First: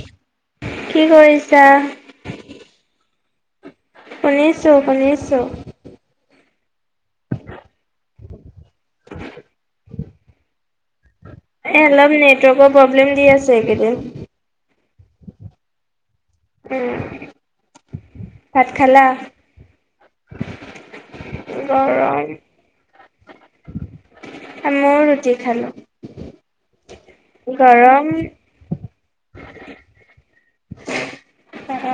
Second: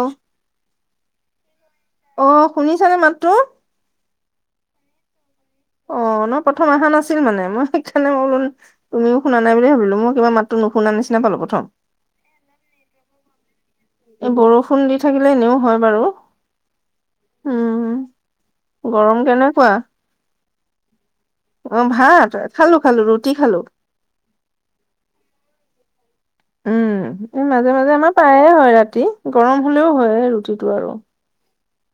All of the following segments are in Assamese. অ কি কৰিছা। অ শুনিছানে মাত তো শুনিছোঁ শুনিছোঁ। অ ন প্ৰথম অহা নাছিল মানে মই সেইকাৰণে মইলো তুমিও শুনা নাই বুলি ভাবিলো মই তোমাৰ মাততো নো এ অলপ নেটৱৰ্কৰ প্ৰব্লেম দি আছে এইকেইদিন ফোন দি থাকিলে এনেও হয় বাৰু- উম, উম ভাত খালা? গৰম কেনেকুৱা অ গৰম, ভাত খালো খালো ৰুটি খালো। মই ৰুটি খালো উম এ মাজে মাজে গৰম আমাৰ প্ৰায়ে হয় ৰাতি গৰম হলেও হয়। টো আৰু অ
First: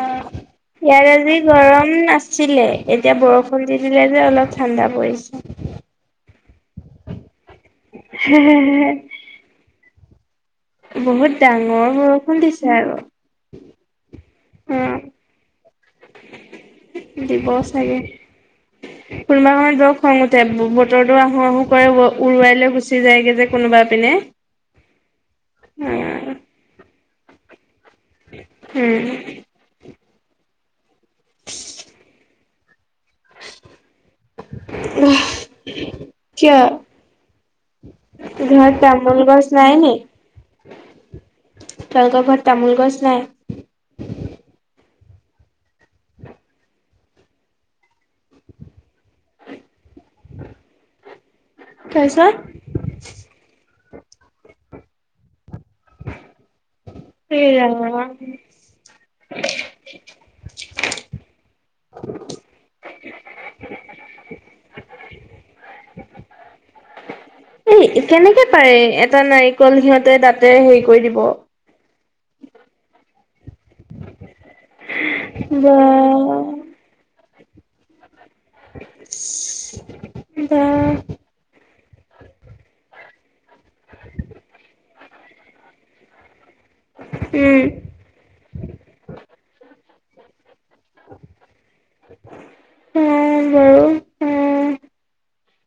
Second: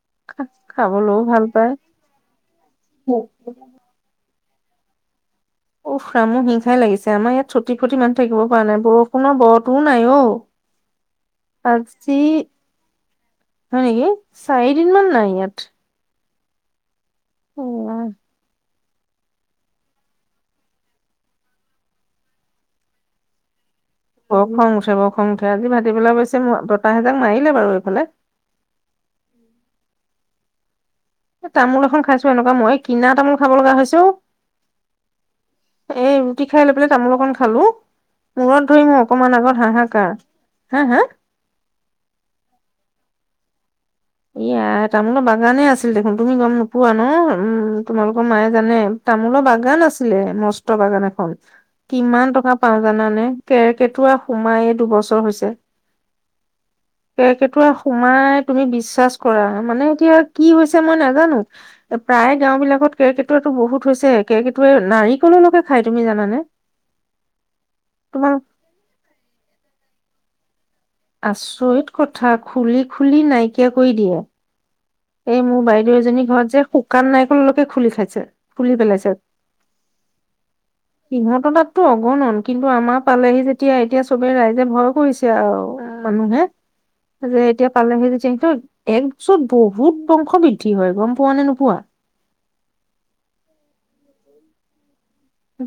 ইয়াত খাবলৈও আজি ভাল পায় গৰম নাছিলে এতিয়া বৰষুণ দি দিলে যে অলপ- ঠাণ্ডা পৰিছে। উামো হিংসাই লাগিছে আমাৰ ইয়াত চুটি ফটি মানুহ থাকিব পৰা নাই বৰষুণৰ বৰতোও নাই অ বহুত ডাঙৰ আজি বৰষুণ দিছে আৰু হয় নেকি অ', চাৰিদিনমান নাই ইয়াত দিব চাগে। কোনোবাখনত বক খং উঠে বতৰটো আহো আহো কৰে উৰুৱাই লৈ গুচি যায়গে যে কোনোবা। পিনে। ব খং উঠে ব খং উঠে আজি ভাতি পেলাই উম, অৱশ্যে বতাহেজাক মাৰিলে বাৰু এইফালে উম এ তামোল এখন খাইছো এনেকুৱা মই কিনা তামোল খাব লগা হৈছো এ ৰুটি কিয় খাই লৈ পেলাই তামোল অকণ খালো। মূৰত ঘৰত ধৰিমো তামোল অকমান গছ আগত নাই হাহাকাৰ হা হা। তইতৰ ঘৰত তামোল গছ নাই। এয়া তামোলৰ বাগানে আছিল দেখোন তুমি গম নোপোৱা ন উম তোমালোকৰ মায়ে জানে তামোলৰ বাগান আছিলে মস্ত বাগান এখন কিমান টকা তাৰপিছত পাও জানানে কেৰকেটোৱা সোমাই দুবছৰ হৈছে। এই কেৰকেটোৱা সোমাই ৰাম তুমি বিচ কৰা মানে এতিয়া কি হৈছে মই নাজানো এ প্ৰায় গাও বিলাকত কেৰ্কেটুৱাটো বহুত হৈছে তাকে সেইটোৱে নাৰিকললৈকে খাই তুমি জানা নে এ কেনেকে পাৰে এটা নাৰিকল সিহঁতে দাতে হেৰি কৰি দিব আচৰিত কথা খুলি খুলি নাইকিয়া কৰি দিয়ে এই মোৰ বা বাইদেউ এজনী ঘৰত যে শুকান নাইকললৈকে খুলি খাইছে ফুলি পেলাইছে বা সিহঁত তাত টো অগণন কিন্তু আমাৰ পালেহি যেতিয়া এতিয়া চবে ৰাইজে ভয় কৰিছে আৰু মানুহে [unintelligible] যে উম এতিয়া পালেহি যে সেইটোত একযুত বহুত বংশবিদ কি হয় গম পোৱা নে নোপোৱা অ বাৰু উম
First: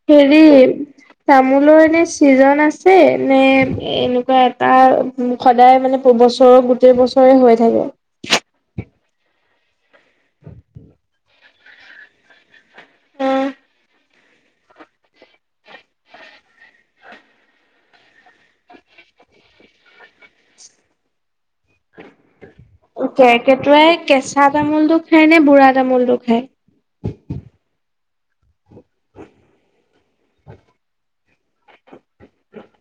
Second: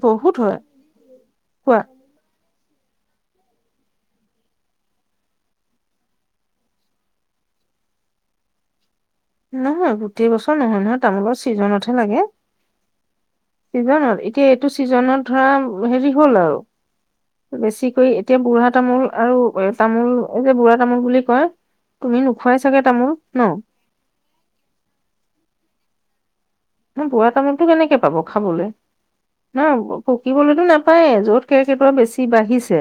বহুত হেৰি হয় কোৱা তামোলৰ এনে চিজন আছে নে এনেকুৱা এটা সদায় মানে বছৰ গোটেই বছৰে হৈ থাকে [inaudible] নহয় গোটেই বছৰ নহয় নহয় তামোলৰ ছিজনতহে লাগে চিজনত এতিয়া এইটো চিজনত ধৰা হেৰি হ'ল আৰু বেছিকৈ এতিয়া বুঢ়া তামোল আৰু তামোল যে বুঢ়া তামোল বুলি কয় তুমি নোখুৱাইছ [unintelligible] [unintelligible] কেৰকেটোৱাই কেঁচা তামোলটো খায় নে বুঢ়া তামোলটো খায় ন বুঢ়া তামোলতটো কেনেকে পাব খাবলে ন পকিবলৈতো নাপায়ে য'ত কেৰ্কেটুৱা বেছি বাঢ়িছে।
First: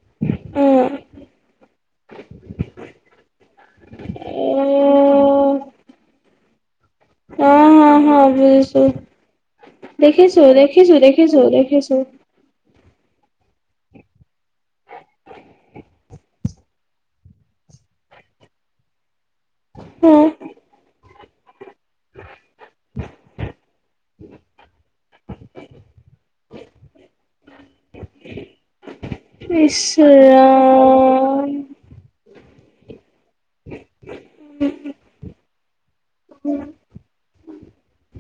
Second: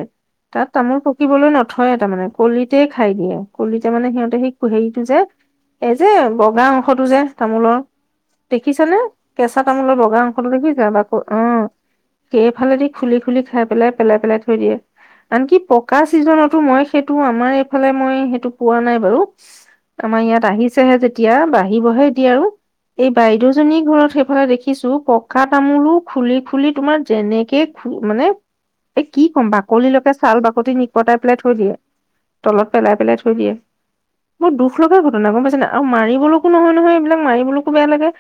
তাত তামোল খায় পকিবলৈ নথয় তাৰমানে কলিতে খাই দিয়ে কলিতে মানে অ', সিহঁতে সেই হেৰিটো যে অ', [unintelligible] এই যে বগা অংশতো যে হা, তামোলৰ হা, বুজিছো। দেখিছানে কেঁচা তামোলৰ বগা দেখিছো, অংশটো দেখিছা দেখিছো, বাপু দেখিছো, অ দেখিছো। হেফালে দি খুলি খুলি খাই পেলাই পেলাই পেলাই থৈ দিয়ে আনকি পকা চিজনতো মই সেইটো আমাৰ এইফালে মই সেইটো পোৱা নাই বাৰু [unintelligible] আমাৰ অ', ইয়াত আহিছেহে যেতিয়া বাঢ়িবহে এতিয়া আৰু এই বাইদেউজনীৰ ঘৰত সেইফালে দেখিছো পকা তামোলো খুলি খুলি তোমাৰ যেনেকে খ মান [unintelligible] এ কি ক'ম ইচ বাকলিলেকে ছাল বাকতি নিক পতাই পেলাই ৰাম। থৈ দিয়ে [unintelligible] তলত পেলাই পেলাই থৈ দিয়ে বহৰ দুখ লগা ঘটনা গম পাইছে না আৰু মাৰিবলৈকো নহয় নহয় এইবিলাক মাৰিবলৈকো বেয়া লাগে। [unintelligible]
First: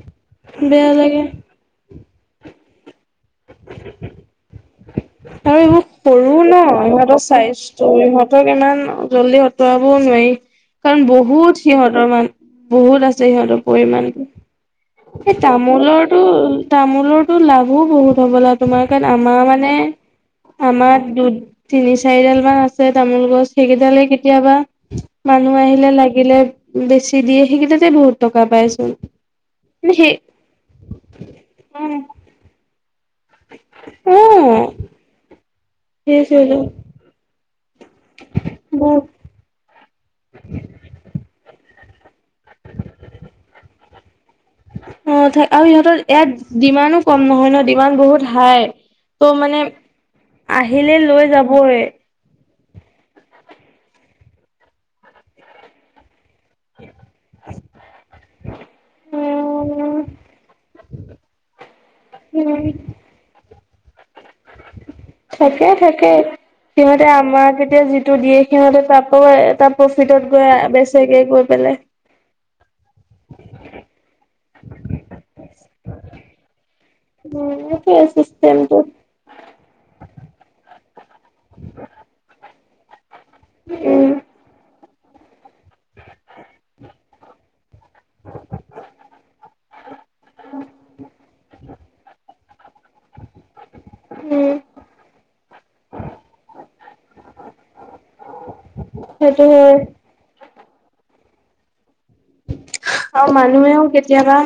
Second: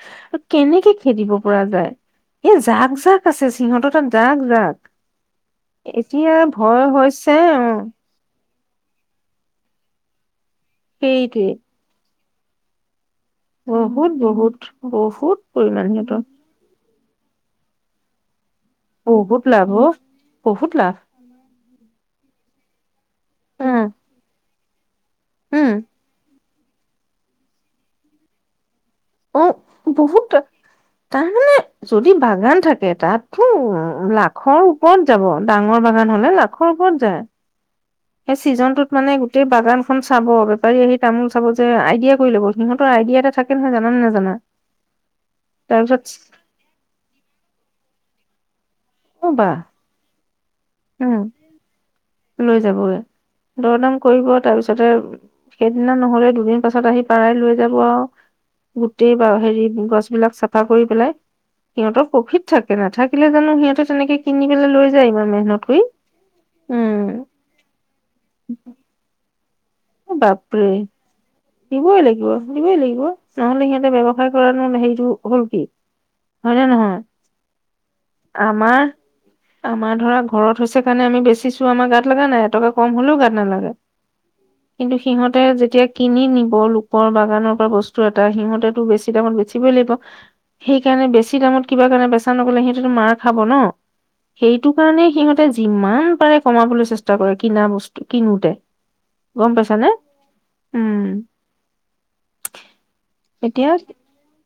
কেনেকে বেয়া লাগে। খেদিব পৰা যায় এই জাক জাক আছে সিহঁতৰ তাত জাগ জাগ আৰু এইবোৰ সৰু ন ইহঁতৰ হৈছে উম চাইজটো ইহঁতক ইমান জল্দি অতুয়াব [unintelligible] কবও নোৱাৰি কাৰণ সেইটোৱে বহুত সিহঁতৰ মান বহুত আচ পৰিমাণ বহুত কি বহুত বহুত এই পৰিমাণ সিহঁতৰ তামোলৰটো তামোলৰতো লাভো বহুত হ'ব ল তোমাৰ কাৰণ বহুত আমাৰ লাভ মানে অ বহুত লাভ আমাৰ দু তিনি চাৰিডাল মান আছে তামোল গছ উম সেইকেইডালে কেতিয়াবা [unintelligible] মানুহ উম আহিলে লাগিলে বেছি দিয়ে সেইকেইটাতে বহুত টকা পাইচোন [unintelligible] অ সেই বহুত তাৰ মানে যদি বাগান থাকে তাতো অ লাখৰ ওপৰত যাব। ডাঙৰ বাগান হ'লে সেইটোৱেটো লাখৰ ওপৰত যায়। সেই চিজনতটোত বহুত মানে গোটেই বাগানখন চাব বেপাৰী আহি তামোল চাব যে আইডিয়া কৰি লব' সিহঁতৰ আইডিয়া এটা থাকে নহয় জানা নে নাজানা অ থা আৰু ইহঁতৰ তাৰপিছত ইয়াত ডিমাণ্ড কম নহয় ন ডিমাণ্ড বহুত হাই অ ত' বা মানে আহিলে উম লৈ যাবই লৈ যাবগে দৰদাম কৰিব তাৰ পিছতে সেইদিনা নহলে দু [unintelligible] দুদিন পাছত আহি পাই লৈ যাব আউ গোটেই বা হেৰি উম গছবিলাক চাফা কৰি পেলাই সিহঁতৰ পফিত থাকে নাথাকিলে জানো সিহঁতে তেনেকে কিনি পেলাই লৈ যায় ইাৰ থাকে মেহনত থাকে কৰি। সিহঁতে উম। আমাক এতিয়া যিটো দিয়ে সিহঁতে তাকো এটা প্ৰফিটত গৈ বাপৰে বেচেগে গৈ। [unintelligible] দিবই লাগিব, দিবই লাগিব। নহলে সিহঁতে ব্যৱসায় কৰা হেৰিটো হল কি? হয়নে নহয়? উম চিষ্টেমটো আমাৰ, আমাৰ ধৰা ঘৰত হৈছে কাৰণে আমি বেচিছো আমাৰ গাত লগা নাই। এটকা কম হলেও গাত নালাগে। উম, কিন্তু সিহতে যে কিনি নিব লোকৰ বাগানৰ পৰা বস্তু এটা সিহঁতেটো বেছি দামত বেচিবই লাগিব। সেইকাৰণে বেছি দামত কিবা কাৰণে বেচা নগ'লে সিহতেতো মাৰ খাব ন! উম, সেইটো কাৰণে সিহঁতে যিমান পাৰে কমাবলৈ চেষ্টা কৰে কিনা বস্তু। কিনোতে। সেইটো গম পাইছা হয়। নে? অ এতিয়া মানুহেও কেতিয়াবা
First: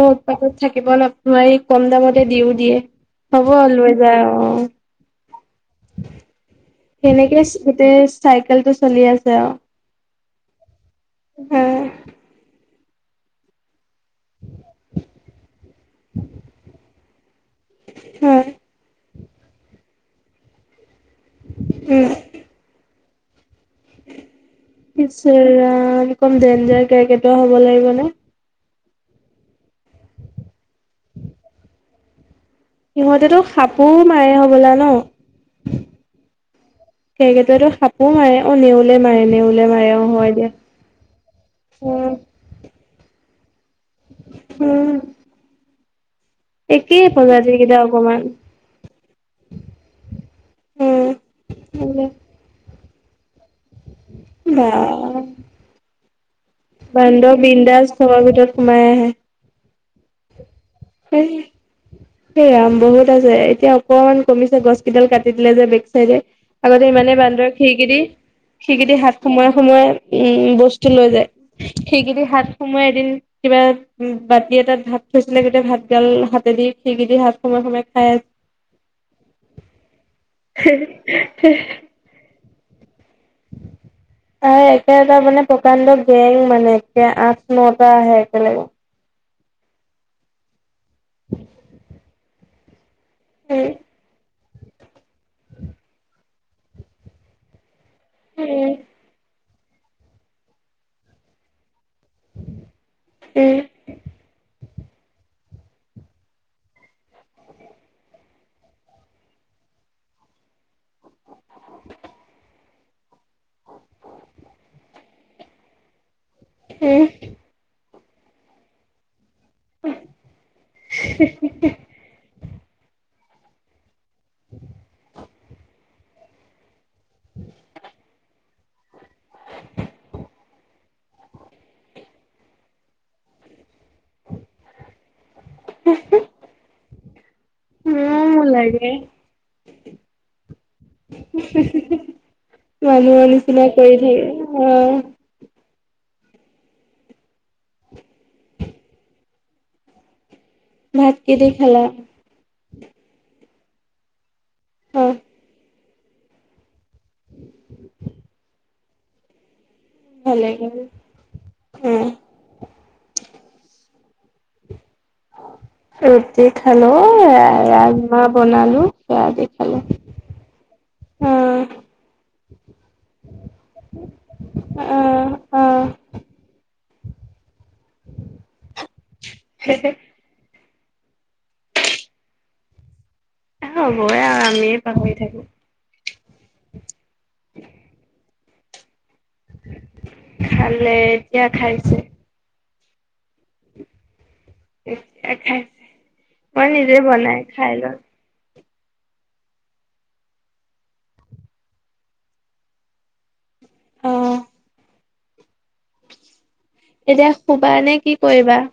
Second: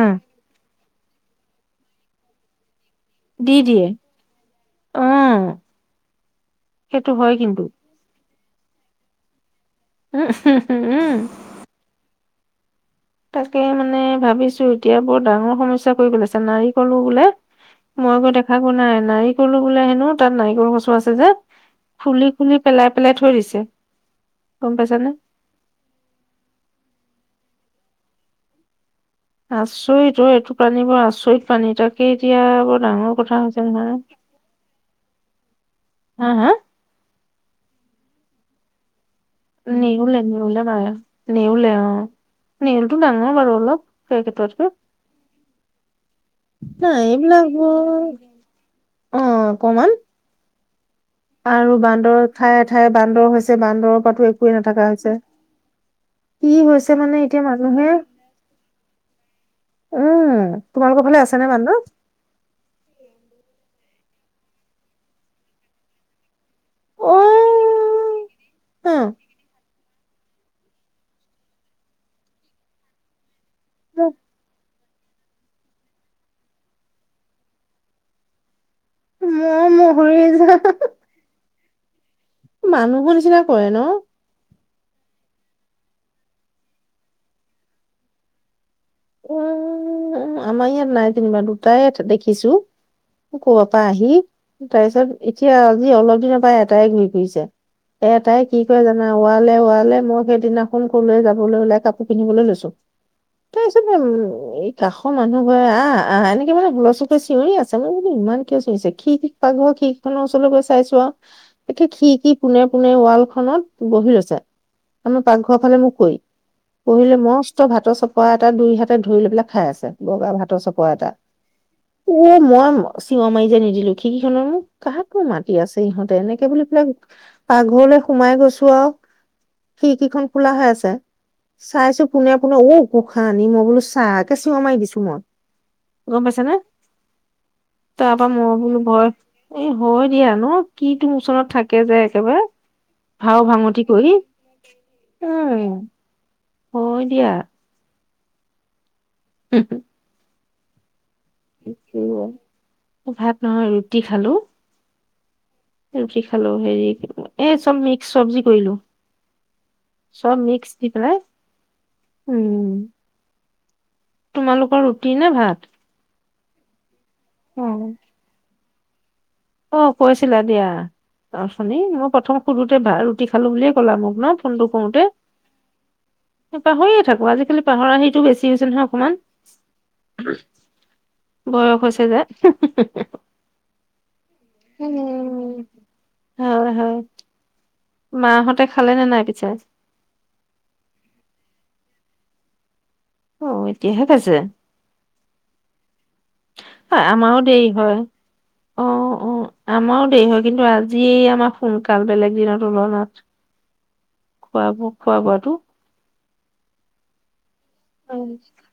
অ' উৎপাতত থাকে। কেৱল আপোনাৰ এই কম দামতে দিও দিয়ে। হ'ব দি দিয়ে লৈ যায় অ। অ' সেইটো হয় সেনেকেই কিন্তু। গোটেই চাইকেলটো চলি আছে আৰু। উম, উম। হুম, হা। তাকে মানে ভাবিছো এতিয়া বৰ ডাঙৰ সমস্যা কৰি পেলাইছে নাৰিকলো বোলে মই গৈ হয়, দেখা পোৱা নাই। নাৰিকলো বোলে হেনো, তাত নাৰিকল গছু আছে। যে খুলি-খুলি, পেলাই-পেলাই থৈ দিছে। গম পাইছানে? পিছে, ৰাম কম ডেঞ্জাৰ কেৰ্কেটুৱা হ'ব লাগিব নে। আচৰিত। অ, এইটো প্ৰানী বৰ আচৰিত পানী। তাকেই এতিয়া বৰ ডাঙৰ সিহঁতেতো কথা হৈছে সাপো নহয়। মাৰে হ'বলা ন? হা হা? কেৰ্কেটুৱাটো সাপো মাৰে। অ নেওলে মাৰে নেউলে মাৰে অ', নেউলে হয় দিয়া। -নেউলে মাৰে, নেউলে অ। উম, নেউলটো ডাঙৰ বাৰু অলপ। কেৰ্কেটুৱাতকে। উম, নাই একেই এইবিলাক প্ৰজাতিৰ কেইটা বৰ, অকমান। অ অকমান উম আৰু উম বান্দৰ ঠায়ে ঠায়ে বান্দৰ হৈছে বান্দৰৰ পৰাটো একোৱেই বা নাথাকা হৈছে। কি হৈছে মানে বান্দৰ এতিয়া বিন্দাজ মানুহে। ঘৰৰ ভিতৰত সোমাই আহে উম তোমালোকৰ ফালে সেই, আছে নে বান্দৰ? সেয়া বহুত আছে এতিয়া অকমান কমিছে গছ কেইডাল কাটি দিলে যে বেক চাইডে। আগতে অ ইমানেই বান্দৰ খিৰিকিদি, অ ম খিৰিকিদি হাত সোমোৱাই সোমোৱাই উম, বস্তু লৈ যায়। খিৰিকিদি হাত সোমায় এদিন কিবা বাতি এটাত ভাত থৈছিলে, গোটেই ভাত গাল হাতেদি খিৰকিদি হাত সোমায় সোমায় খাই মই মৰি যাম [unintelligible] মানুহবোৰ নিচিনা কৰে ন। আৰু একেটা মানে প্ৰকাণ্ড গেং মানে একে, আঠ-নটা আহে একেলগে। উম উম, আমাৰ ইয়াত নাই যেনিবা দুটায়ে দেখিছো। কবাৰ উম পৰা আহি, তাৰপিছত এতিয়া আজি অলপ দিনৰ পৰা এটাই ঘূৰি ফুৰিছে। এটাই কি উম কৰে জানা? ওৱালে ওৱালে মই সেইদিনাখন কলৈ যাবলৈ ওলাই কাপ পিন্ধিবলৈ লৈছো। তা [unintelligible] এই কাষৰ মানুহ ঘৰে আহ আহ, এনেকে মানে হুলস্থূল কৰি চিঞৰি আছে। মই বোলো ইমান কিয় চিঞৰিছে। খিৰিকী পা ঘৰ খিৰিকি ওচৰলৈ গৈ চাইছো আউ। এ খিৰিকীৰ পোনে পোনে ৱাল খনত বহি লৈছে। আমাৰ পাকঘৰৰ ফালে মোখ কৰি। উম বহি লৈ মস্ত ভাতৰ চপৰা এটা দুই হাতে ধৰি লৈ পেলাই খাই আছে, বগা ভাতৰ চপৰা এটা। উৱ, মই চিঞৰ মাৰি যে নিদিলো। খিৰিকী খনৰ মোক কাকনো মাটি আছে ইহঁতে এনেকে বুলি পেলাই পাকঘৰলৈ সোমাই গৈছো। ও আৰু। খিৰিকীখন খোলা হৈ আছে। চাইছো পোনে পোনে ঔ উশাহ আনি মই বোলো চাহ একে চিঞৰ মাৰি দিছো মই। গম পাইছা নে? উ [unintelligible] তাৰ পৰা মই বোলো, ভয় এই হয় দিয়া ন কিটো মূচনত থাকে যে একেবাৰে। মানুহৰ ভাও নিচিনা ভাংগঠি কৰি থাকে অ উম হয় দিয়া [unintelligible] ভাত কি দি খালা? ভাত নহয় ৰুটি খালো। অ ৰুটি খালো হেৰি এই চব মিক্স চব্জি কৰিলো। চব ভালে মিক্স গল দি পেলাই অ উম। তোমালোকৰ ৰুটি নে ভাত। ৰুটি খালো ৰাজমাহ বনালো। সেয়া দি খালো অ কৈছিলা দিয়া। অ উঠনি, মই প্ৰথম সুধোতে ভ ৰুটি খালো বুলিয়ে কলা মোক ন ফোনটো অ কৰোতে। অ পাহৰিয়ে থাকো আজিকালি পাহৰা সিটো বেছি হৈছে নহয় অকমান। বয়স হৈছে যে। হ'বয় আৰু আমিয়ে পাহৰি থাকো। হয় হয়। মাহঁতে খালে নে নাই? পিছে? খালে এতিয়া খাইছে। অ এতিয়াহে খাইছে। এতিয়া খাইছে মই নিজে হয় আমাৰো বনাই দেৰি খাই হয়। লওঁ অ অ, আমাৰো দেৰি হয় কিন্তু আজি আমাৰ সোনকাল বেলেগ দিনত তুলনাত। উম। খোৱা বোৱা খোৱা বোৱাটো। এতিয়া শুবা নে কি কৰিবা?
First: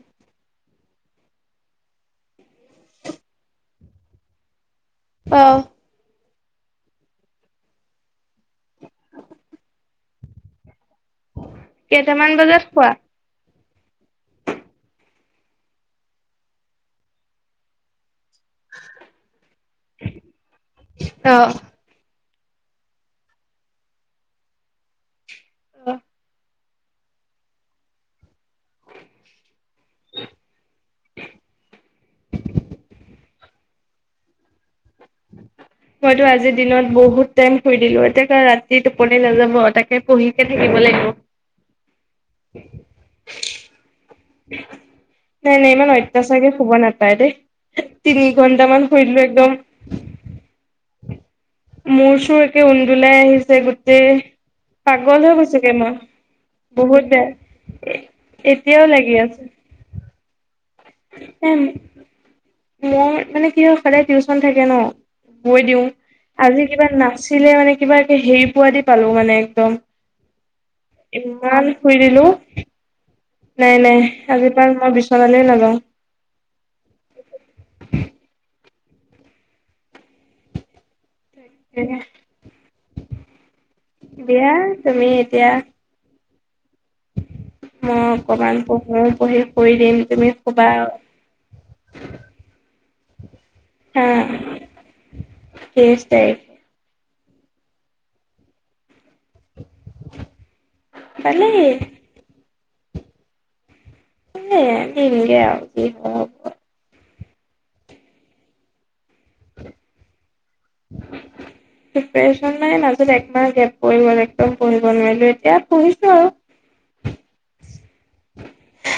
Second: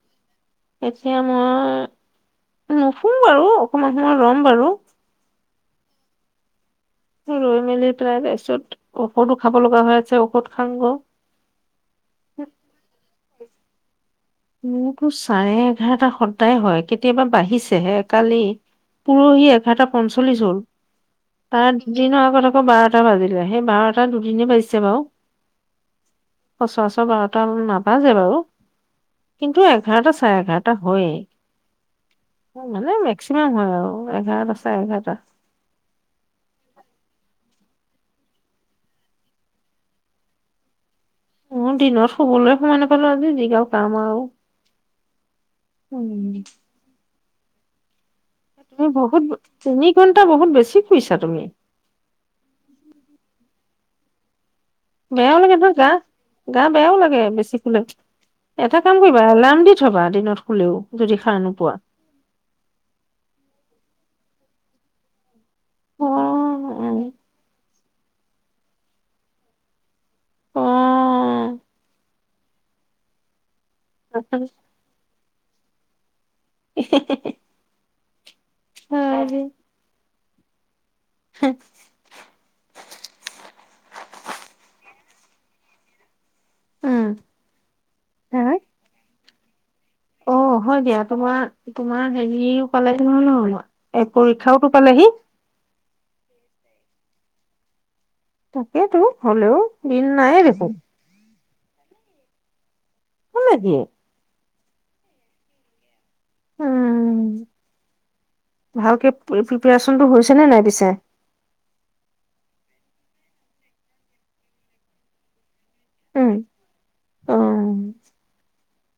এতিয়া মই নুশু বাৰু অকমান সময় ৰম বাৰু। অঁ। ৰৈ মেলি পেলায় তায় তাৰপিছত ঔষধো খাব লগা হৈ আছে ঔষধ খাং ক। কেইটামান বজাত খোৱা। মোৰো চাৰে এঘাৰটা সদায় হয়, কেতিয়াবা বাঢ়িছেহে। কালি পৰহি এঘাৰটা পঞ্চল্লিশ হল, অ তাৰে দুদিনৰ আগত আকৌ আকৌ বাৰটা বাজিলে সেই বাৰটা দুদিনে বাজিছে বাৰু। অঁ। পচৰাচৰ বাৰটা মান নাবাজে বাৰু। কিন্তু এঘাৰটা চাৰে এঘাৰটা হয়। মানে মেক্সিমাম হয় আৰু এঘাৰ দ। মইতো আজিৰ দিনত বহুত। তেহ শুই দিলো, এতিয়া ৰাতি টোপনি নাযাব তাকে পঢ়িকে থাকিব লাগিব। উ দিনত শুবলৈ সমানে পালো আজি যিগাও কাম আৰু। নাই নাই ইমান, উম অত্যাচাৰকে শুব নাপায় দেই। তিনি ঘন্টামান তুমি শুই দিলো বহুত একদম তিনি ঘন্টা বহুত বেছি শুইছা তুমি। মোৰ চোৰ একে উন্দোলাই আহিছে গোটেই। পাগল বেয়াও হৈ লাগে নহয় গৈছোগে গা মই গা বেয়াও বহুত লাগে বেয়া, এতিয়াও লাগে। এলাৰম দি থবা দিনত শুলেও যদি সাৰ নোপোৱা। মোৰ মানে কি হয় সদায় টিউচন থাকে ন। গৈ দিওঁ আজি কিবা নাছিলে মানে কিবাকে হেৰি পোৱা দি পালো মানে একদম ইমান শুই দিলো। নাই নাই আজি পৰা মই বিচনালেই নাযাওঁ। হয়। হে। দিয়া তুমি এতিয়া মই অকনমান পঢ়ো পঢ়ি শুই দিম তুমি অ শুবা হয় দিয়া তোমাৰ তোমাৰ হেৰিও পালেহি নহয় ন হা এই পৰীক্ষাওটো পালেহি তেইছ তাৰিখে তাকেইতো হ'লেও দিন নায়ে দেখোন পালেহি [unintelligible] এ নিমকে আৰু কি হক উ ভালকে প্ৰিপাৰচনতটো হৈছে নে নাই পিছে প্ৰিপিয়েচন মানে মাজত একমাহ গেপ পৰি গ'ল একদম পঢ়িব নোৱাৰিলো এতিয়া উম পঢ়িছে অ [unintelligible]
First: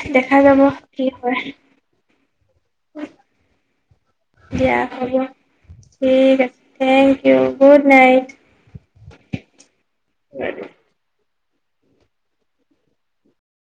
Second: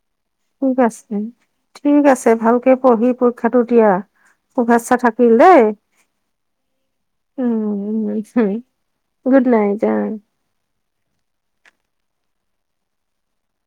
ঠিক কি আছে হয় ঠিক আছে ভালকে পঢ়ি পৰীক্ষাটো দিয়া দিয়া শুভেচ্ছা হ'ব থাকিল দেই ঠিক আছে thank you good um night উ গুড নাইট জান